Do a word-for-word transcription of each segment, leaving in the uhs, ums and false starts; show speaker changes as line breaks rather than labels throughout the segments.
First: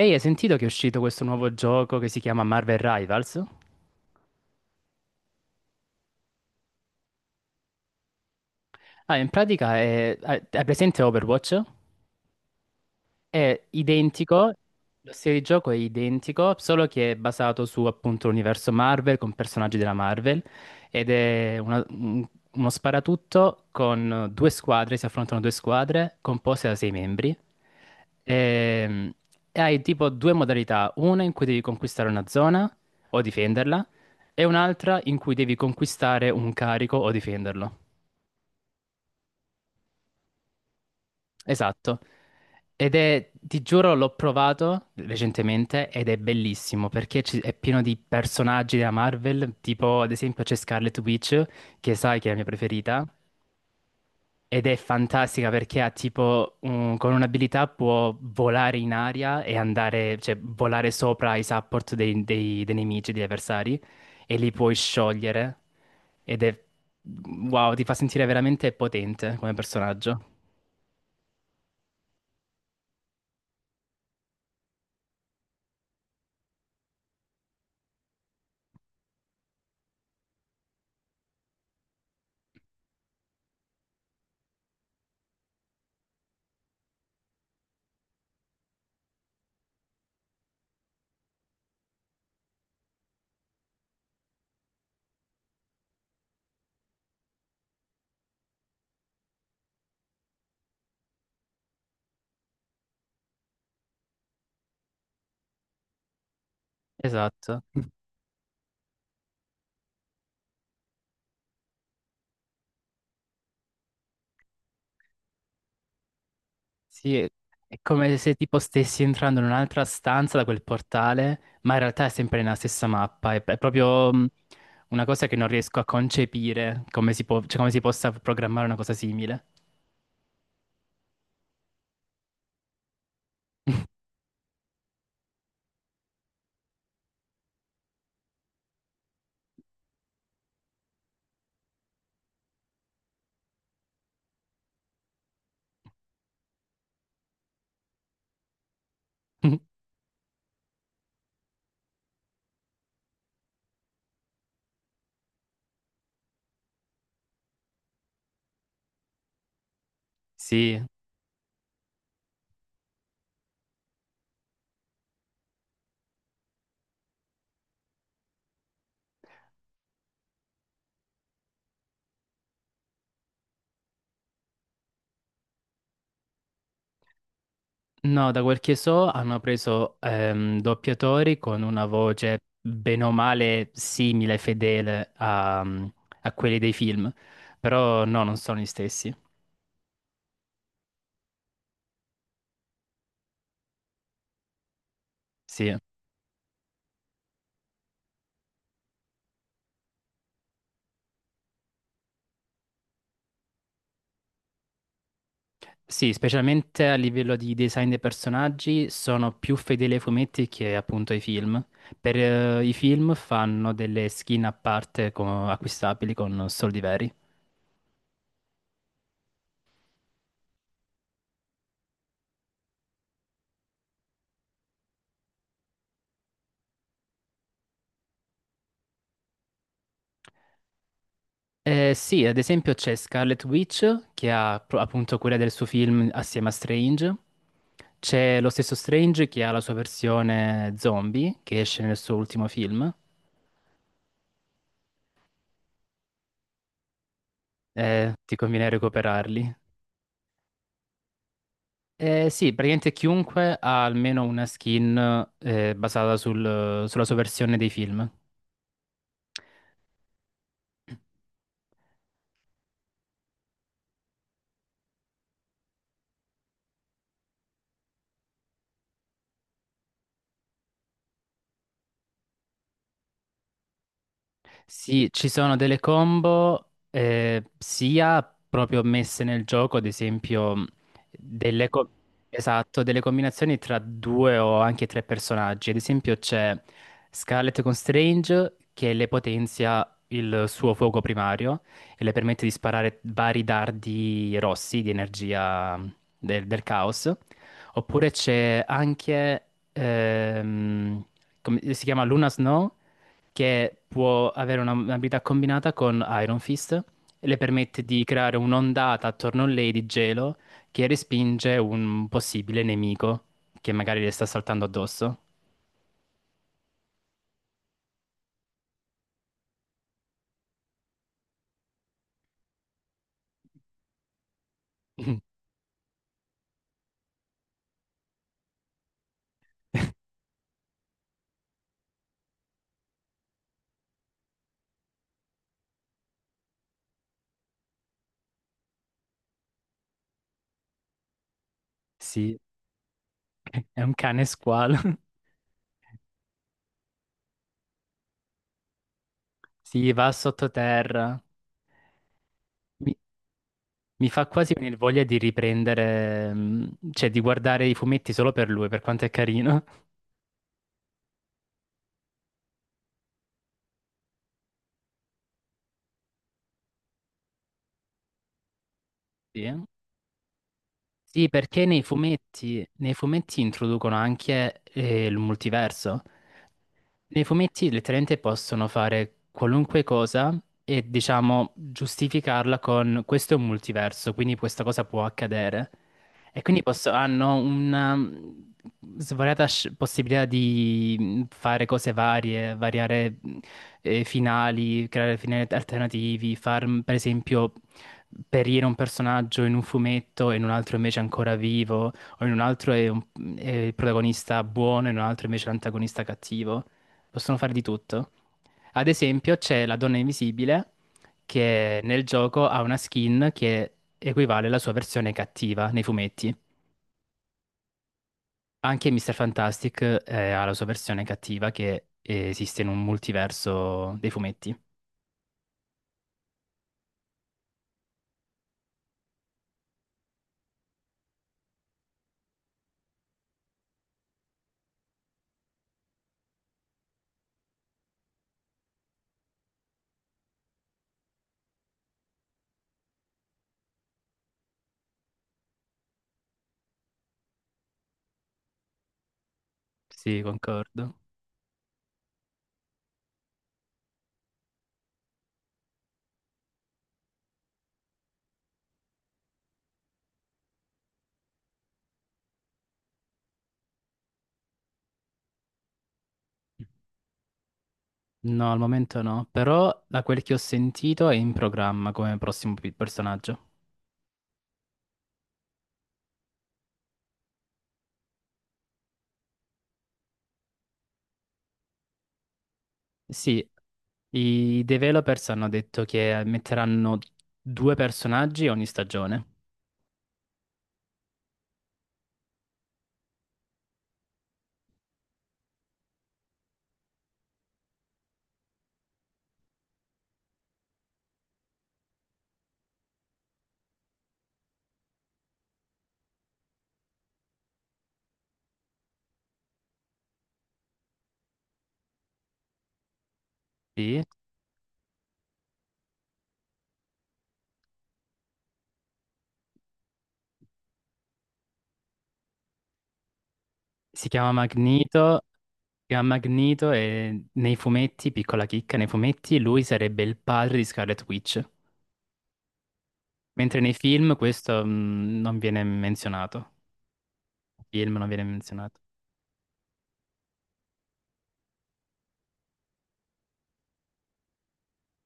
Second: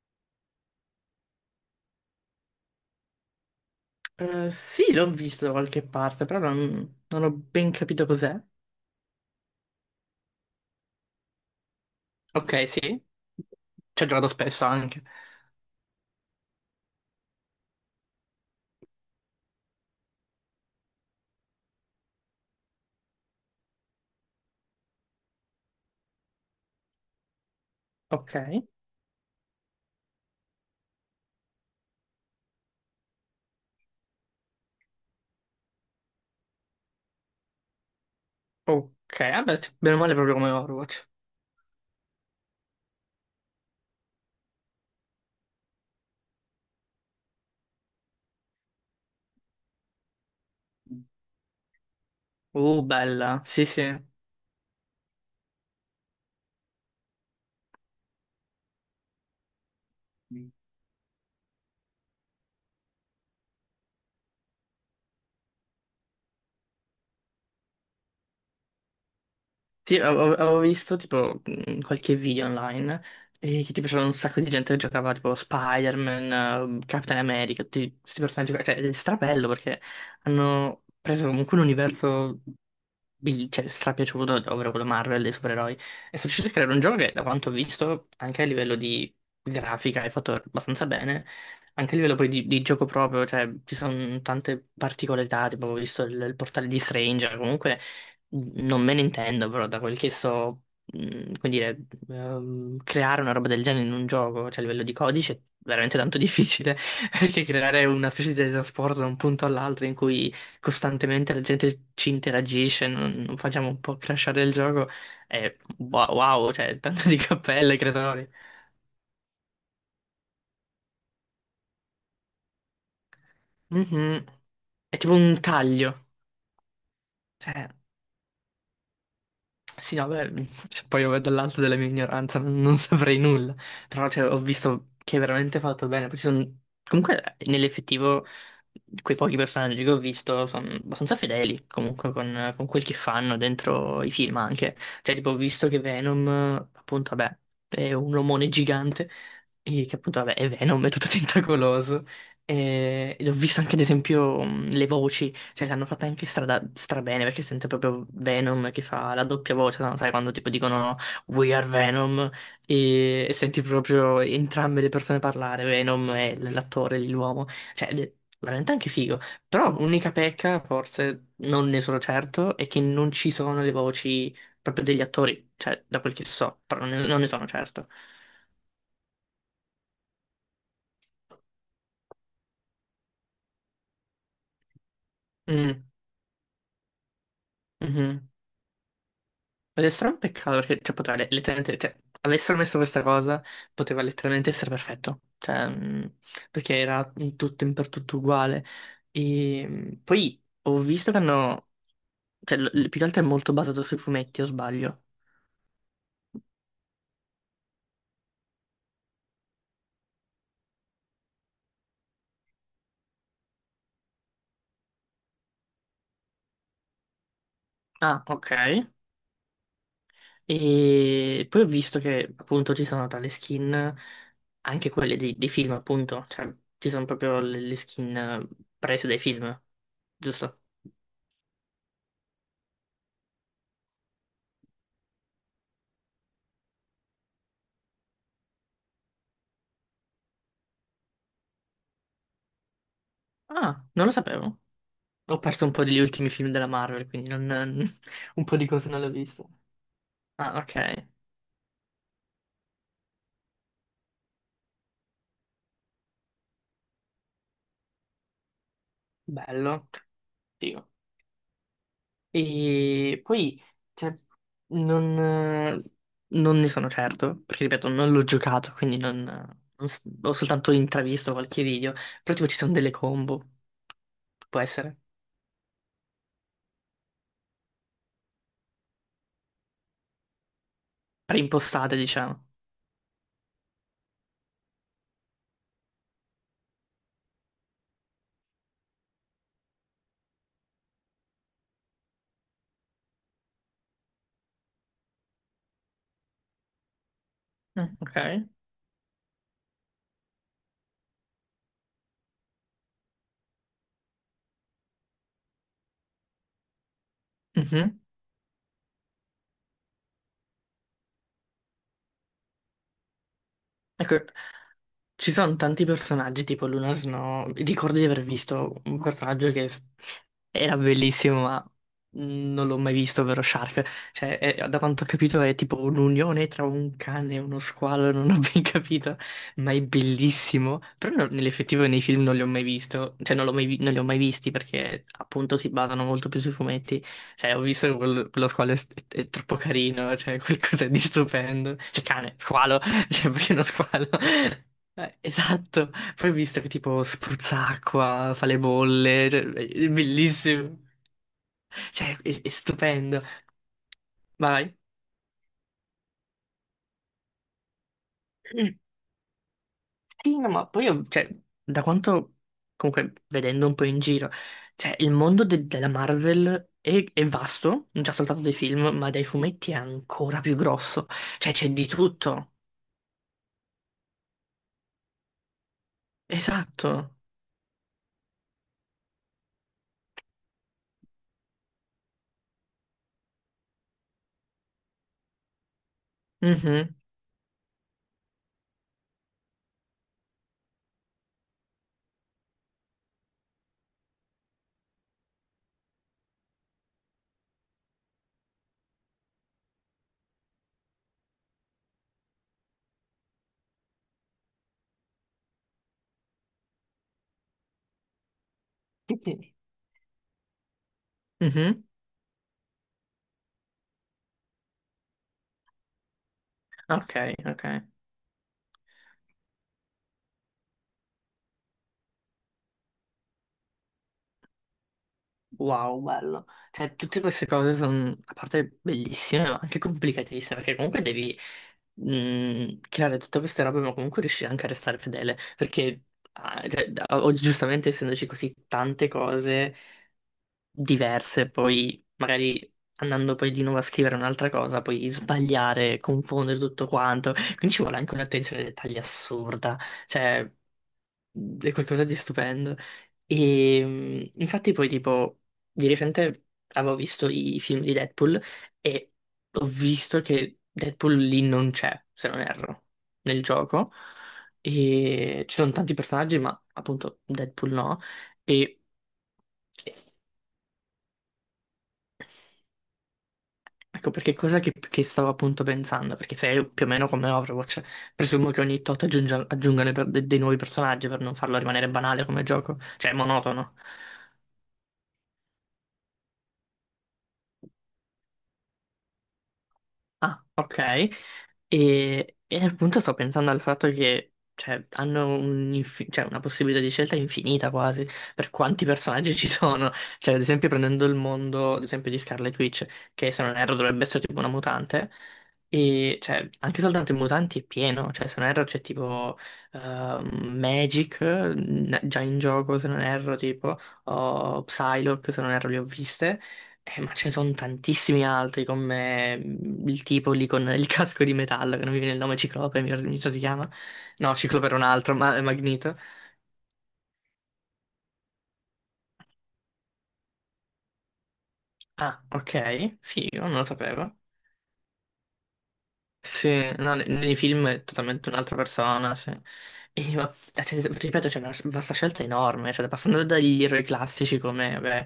Ehi, hai sentito che è uscito questo nuovo gioco che si chiama Marvel Rivals?
Eh, sì, l'ho visto da qualche parte, però non, non ho ben capito cos'è.
Ah, in pratica è... Hai hai presente Overwatch?
Ok, sì,
È
ci ho giocato
identico,
spesso anche.
lo stile di gioco è identico, solo che è basato su appunto l'universo Marvel con personaggi della Marvel ed è una- un- uno sparatutto con due squadre, si affrontano due squadre composte da sei membri.
Ok,
Ehm, E hai tipo due modalità, una in cui devi conquistare una zona o difenderla e un'altra in cui devi conquistare un carico o difenderlo.
ok, vabbè, bene o male proprio come Overwatch.
Esatto. Ed è, ti giuro, l'ho provato recentemente ed è bellissimo perché ci- è pieno di personaggi della Marvel, tipo ad esempio c'è Scarlet Witch, che sai che è la mia
Uh,
preferita,
bella, sì, sì.
ed è fantastica perché ha tipo, un- con un'abilità può volare in aria e andare, cioè volare sopra i support dei, dei dei nemici, degli avversari, e li puoi sciogliere. Ed è, wow, ti fa sentire veramente potente come
Sì,
personaggio.
avevo avevo visto tipo mh, qualche video online e che tipo c'era un sacco di gente che giocava tipo Spider-Man, eh, Captain America, tutti questi personaggi, qua. Cioè è strabello perché hanno preso comunque un universo bi- cioè, strapiaciuto, ovvero quello Marvel dei supereroi, e sono riusciti a creare un gioco che da quanto ho visto anche a livello di grafica è fatto abbastanza bene, anche a livello poi di, di gioco proprio, cioè ci sono tante particolarità, tipo ho visto il, il portale di Stranger, comunque. Non me ne intendo, però, da quel che so, mh, come dire, ehm, creare una roba del genere in un gioco, cioè a livello di codice, è veramente tanto difficile, perché
Esatto.
creare una specie di teletrasporto da un punto all'altro in cui costantemente la gente ci interagisce, non, non facciamo un po' crashare il gioco, è wa- wow, cioè tanto
Sì,
di
è
cappelle
è
ai
come
creatori.
se tipo stessi entrando in un'altra stanza da quel portale, ma in realtà è sempre nella stessa mappa. È, è proprio
Mhm.
mh,
È
una
tipo
cosa che
un
non riesco a
taglio.
concepire, come si può- cioè,
Cioè,
come si possa programmare una cosa simile.
sì, no, beh, cioè, poi io dall'alto della mia ignoranza non, non saprei nulla, però cioè, ho visto che è veramente fatto bene. Poi ci sono. Comunque, nell'effettivo, quei pochi personaggi che ho visto sono abbastanza fedeli, comunque, con, con quel che fanno dentro i film anche. Cioè, tipo, ho visto che Venom, appunto, vabbè, è un omone gigante, e che appunto, vabbè, è Venom, è tutto tentacoloso. E, ed ho visto anche, ad esempio, mh, le voci. Cioè, l'hanno fatta anche strada, strabene perché sente proprio Venom che fa la doppia voce, no? Sai, quando tipo dicono
Sì,
no, we are Venom e, e senti proprio entrambe le persone parlare, Venom e l- l'attore, l'uomo. Cioè, ed è veramente anche figo. Però l'unica pecca, forse, non ne sono certo, è che non ci sono le voci proprio degli attori, cioè, da quel che so, però ne- non ne sono certo.
no, da quel che so hanno preso ehm, doppiatori con una voce bene o male simile, fedele a,
Mm,
mm, a quelli dei film, però no,
mhm.
non sono gli stessi.
Ed è strano un peccato perché cioè, poteva le- letteralmente, cioè, avessero messo questa cosa, poteva letteralmente essere perfetto, cioè,
Sì.
mh, perché era in tutto in per tutto uguale. E mh, poi ho visto che hanno, cioè, l- l- più che altro è molto basato sui fumetti, o sbaglio?
Sì, specialmente a livello di design dei personaggi sono più fedeli ai fumetti che appunto ai film. Per eh, i film fanno delle skin a parte co- acquistabili con soldi veri.
Ah, ok. E poi ho visto che appunto ci sono tra le skin, anche quelle dei, dei film, appunto, cioè, ci sono proprio le, le skin eh, prese dai film, giusto?
Eh, sì, ad esempio c'è Scarlet Witch che ha pro- appunto quella del suo film assieme a Strange. C'è lo stesso Strange che ha la sua versione zombie che esce nel suo ultimo film.
Ah, non lo sapevo. Ho perso un po' degli ultimi film della Marvel, quindi non.
Eh, ti
Un po' di
conviene
cose non le ho viste.
recuperarli.
Ah, ok.
Eh, sì, praticamente chiunque ha almeno una skin eh, basata sul- sulla sua versione dei film.
Bello. Figo. E poi, cioè, non, eh, non ne sono certo, perché ripeto, non l'ho giocato, quindi non, non s- ho soltanto intravisto qualche video. Però tipo ci sono delle combo, può essere,
Sì, ci sono delle combo eh, sia proprio messe nel gioco, ad esempio delle, co-
preimpostate, diciamo.
esatto, delle combinazioni tra due o anche tre personaggi. Ad esempio c'è Scarlet con Strange che le potenzia il suo fuoco primario e le permette di sparare vari dardi rossi di energia del, del caos.
Mm,
Oppure
ok.
c'è anche, ehm, come si chiama Luna Snow? Che può avere una- un'abilità combinata con Iron Fist e le permette
Mhm.
di creare un'ondata attorno a lei di gelo che respinge un possibile nemico che magari le
Ecco,
sta saltando addosso.
ci sono tanti personaggi, tipo Luna Snow. Ricordo di aver visto un personaggio che s- era bellissimo, ma non l'ho mai visto, ovvero Shark. Cioè, è- da quanto ho capito è tipo un'unione tra un cane e uno squalo, non ho ben capito, ma è bellissimo. Però no- nell'effettivo nei film non li ho mai visto, cioè non, l'ho mai vi- non li ho mai visti perché appunto si basano molto più sui fumetti. Cioè, ho visto che quel- quello squalo è, è troppo carino, cioè qualcosa di stupendo. Cioè, cane,
Sì,
squalo, cioè perché uno
è un
squalo?
cane squalo.
Eh, esatto. Poi ho visto che tipo spruzza acqua, fa le bolle, cioè, è è
Sì, va
bellissimo.
sottoterra.
Cioè, è, è
Mi,
stupendo.
mi fa
Ma
quasi
vai.
venire voglia di riprendere, mm, cioè di guardare i fumetti solo per lui,
Mm.
per quanto è carino.
Sì, no, ma poi, ho- cioè, da quanto, comunque, vedendo un po' in giro, cioè, il mondo de- della Marvel è, è vasto, non già soltanto dei film, ma dai
Sì.
fumetti è ancora più grosso.
Sì,
Cioè,
perché
c'è
nei
di tutto.
fumetti, nei fumetti introducono anche eh, il multiverso.
Esatto.
Nei fumetti letteralmente possono fare qualunque cosa e diciamo giustificarla con questo è un multiverso, quindi questa cosa può accadere. E quindi posso-
Mhm.
hanno una mh, svariata sc- possibilità di mh, fare cose varie, variare mh, eh, finali, creare finali alternativi, far mh, per esempio perire un personaggio in un fumetto e in un altro invece ancora vivo, o in un altro è, un- è il protagonista buono e in un altro invece l'antagonista cattivo, possono fare di tutto. Ad
Sì,
esempio,
sì.
c'è la donna invisibile che
Mhm.
nel gioco ha una skin che equivale alla sua versione cattiva nei fumetti.
Ok, ok.
Anche mister Fantastic eh, ha la sua versione cattiva che esiste in un multiverso dei fumetti.
Wow, bello. Cioè, tutte queste cose sono, a parte bellissime, ma anche complicatissime, perché comunque devi mh, creare tutte queste robe, ma comunque riuscire anche a restare fedele, perché ah, cioè, da- oggi giustamente essendoci così tante cose diverse, poi magari andando poi di nuovo a scrivere un'altra cosa, poi sbagliare, confondere tutto quanto, quindi ci vuole anche un'attenzione ai dettagli assurda,
Sì,
cioè,
concordo.
è qualcosa di stupendo. E mh, infatti poi tipo di recente avevo visto i film di Deadpool e ho visto che Deadpool lì non c'è, se non erro, nel gioco. E ci sono tanti personaggi, ma appunto Deadpool no.
No, al
E
momento no, però da quel che ho sentito è in programma come prossimo pi- personaggio.
ecco perché cosa che, che stavo appunto pensando, perché se è più o meno come Overwatch, presumo che ogni tot aggiunga- aggiungano per- de- dei nuovi personaggi per non farlo rimanere banale come gioco, cioè
Sì,
monotono.
i developers hanno detto che metteranno due personaggi ogni stagione.
Ah, ok. E, e appunto sto pensando al fatto che cioè, hanno un infi- cioè, una possibilità di scelta infinita quasi per quanti personaggi ci sono. Cioè, ad esempio, prendendo il mondo, ad esempio, di Scarlet Witch, che se non erro dovrebbe essere tipo una mutante, e cioè, anche soltanto i mutanti è pieno. Cioè, se non erro c'è tipo ehm, Magic n- già in gioco, se non erro, tipo,
Sì.
o Psylocke, se non erro, le ho viste. Eh, ma ce ne sono tantissimi altri come mm, il tipo lì con il casco di metallo, che non mi viene il nome Ciclope, mi mi sa si chiama.
Si chiama
No, Ciclope era un altro,
Magneto,
ma è
si
Magneto.
chiama Magneto e nei fumetti, piccola chicca, nei fumetti lui sarebbe il padre di Scarlet Witch,
Ah, ok, figo, non
mentre
lo
nei film
sapevo.
questo mh, non viene menzionato.
Sì, no, ne- nei film è
Film non viene
totalmente un'altra
menzionato.
persona, sì. E, ma, cioè, ripeto, c'è una vasta scelta enorme, cioè, passando dagli eroi classici come vabbè,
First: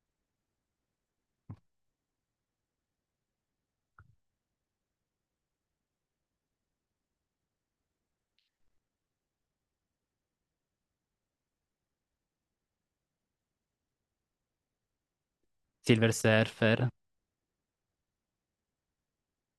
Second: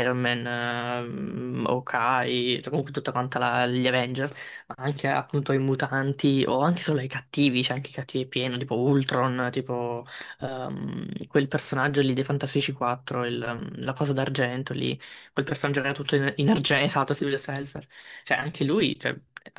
Iron Man, ehm, Hawkeye, cioè, comunque tutta quanta la- gli Avenger, ma anche appunto i mutanti o anche solo i cattivi, c'è anche i cattivi pieno, tipo Ultron, tipo ehm, quel personaggio lì dei Fantastici quattro, il, ehm, la cosa d'argento lì, quel personaggio che era
Silver
tutto in, in argento,
Surfer,
esatto, Silver Surfer. Cioè, anche lui, cioè,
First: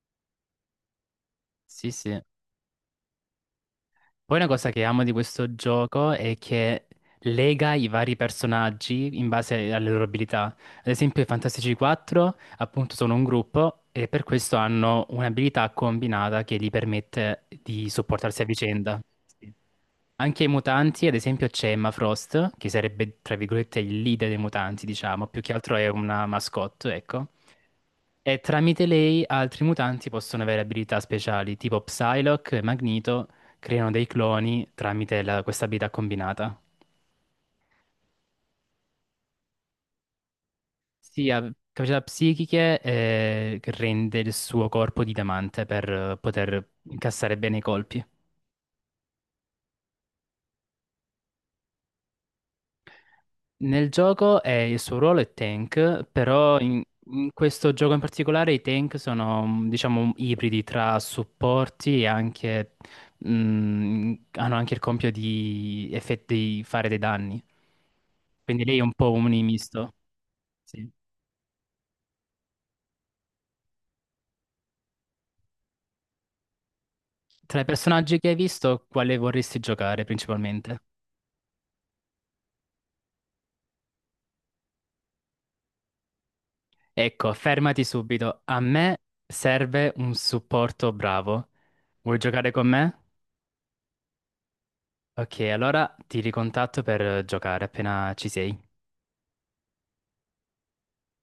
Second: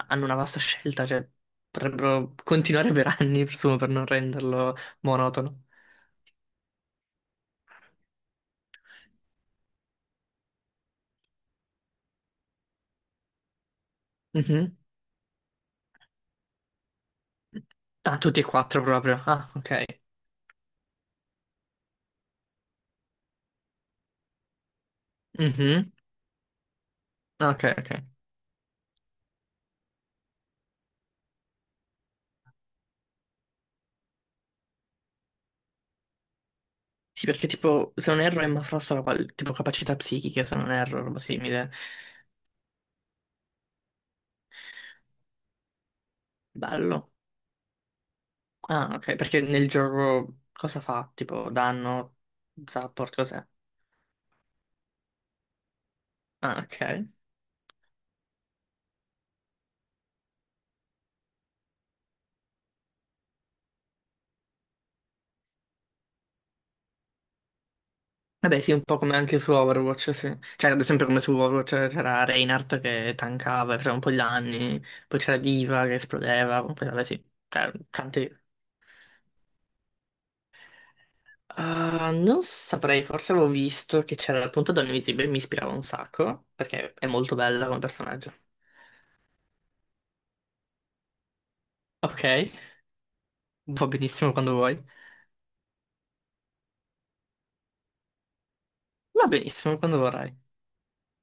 hanno una vasta scelta, cioè,
sì sì.
potrebbero continuare per anni, presumo, per non
Poi una cosa
renderlo
che amo di questo
monotono.
gioco è che lega i vari personaggi in base alle loro abilità. Ad esempio, i Fantastici quattro appunto sono un gruppo e per questo
Mhm.
hanno un'abilità combinata che gli permette di
Ah, tutti
supportarsi
e
a
quattro
vicenda.
proprio. Ah,
Sì.
ok.
Anche i mutanti, ad esempio, c'è Emma Frost, che sarebbe tra virgolette il leader dei mutanti, diciamo, più che altro è
Mhm.
una mascotte, ecco.
Ok, ok.
E tramite lei altri mutanti possono avere abilità speciali, tipo Psylocke e Magneto, creano dei cloni tramite la- questa abilità combinata.
Sì, perché tipo, se non erro, Emma Frost aveva qual- tipo capacità psichiche, se non erro, roba
Sì, ha
simile.
capacità psichiche eh, che rende il suo corpo di diamante per eh, poter
Bello.
incassare bene i colpi.
Ah, ok, perché nel gioco cosa fa? Tipo, danno, support, cos'è?
Nel gioco eh, il suo ruolo è tank, però
Ah,
in,
ok.
in questo gioco in particolare i tank sono, mm, diciamo, ibridi tra supporti e anche, mm, hanno anche il compito di, effetti- di fare dei danni.
Vabbè,
Quindi
sì,
lei è
un
un
po'
po'
come
un
anche su
misto.
Overwatch, sì. Cioè, ad
Sì.
esempio come su Overwatch c'era Reinhardt che tankava, faceva un po' di danni, poi c'era Diva che esplodeva, poi vabbè sì,
Tra i
cioè,
personaggi che
tanti.
hai visto, quale vorresti giocare principalmente?
Ah, non saprei, forse avevo visto che c'era il punto donna invisibile, mi ispirava un sacco, perché è
Ecco,
molto bella come
fermati
personaggio.
subito. A me serve un supporto bravo. Vuoi
Ok,
giocare con me?
va benissimo quando vuoi.
Ok, allora ti ricontatto per eh, giocare appena ci sei.
Va benissimo quando vorrai.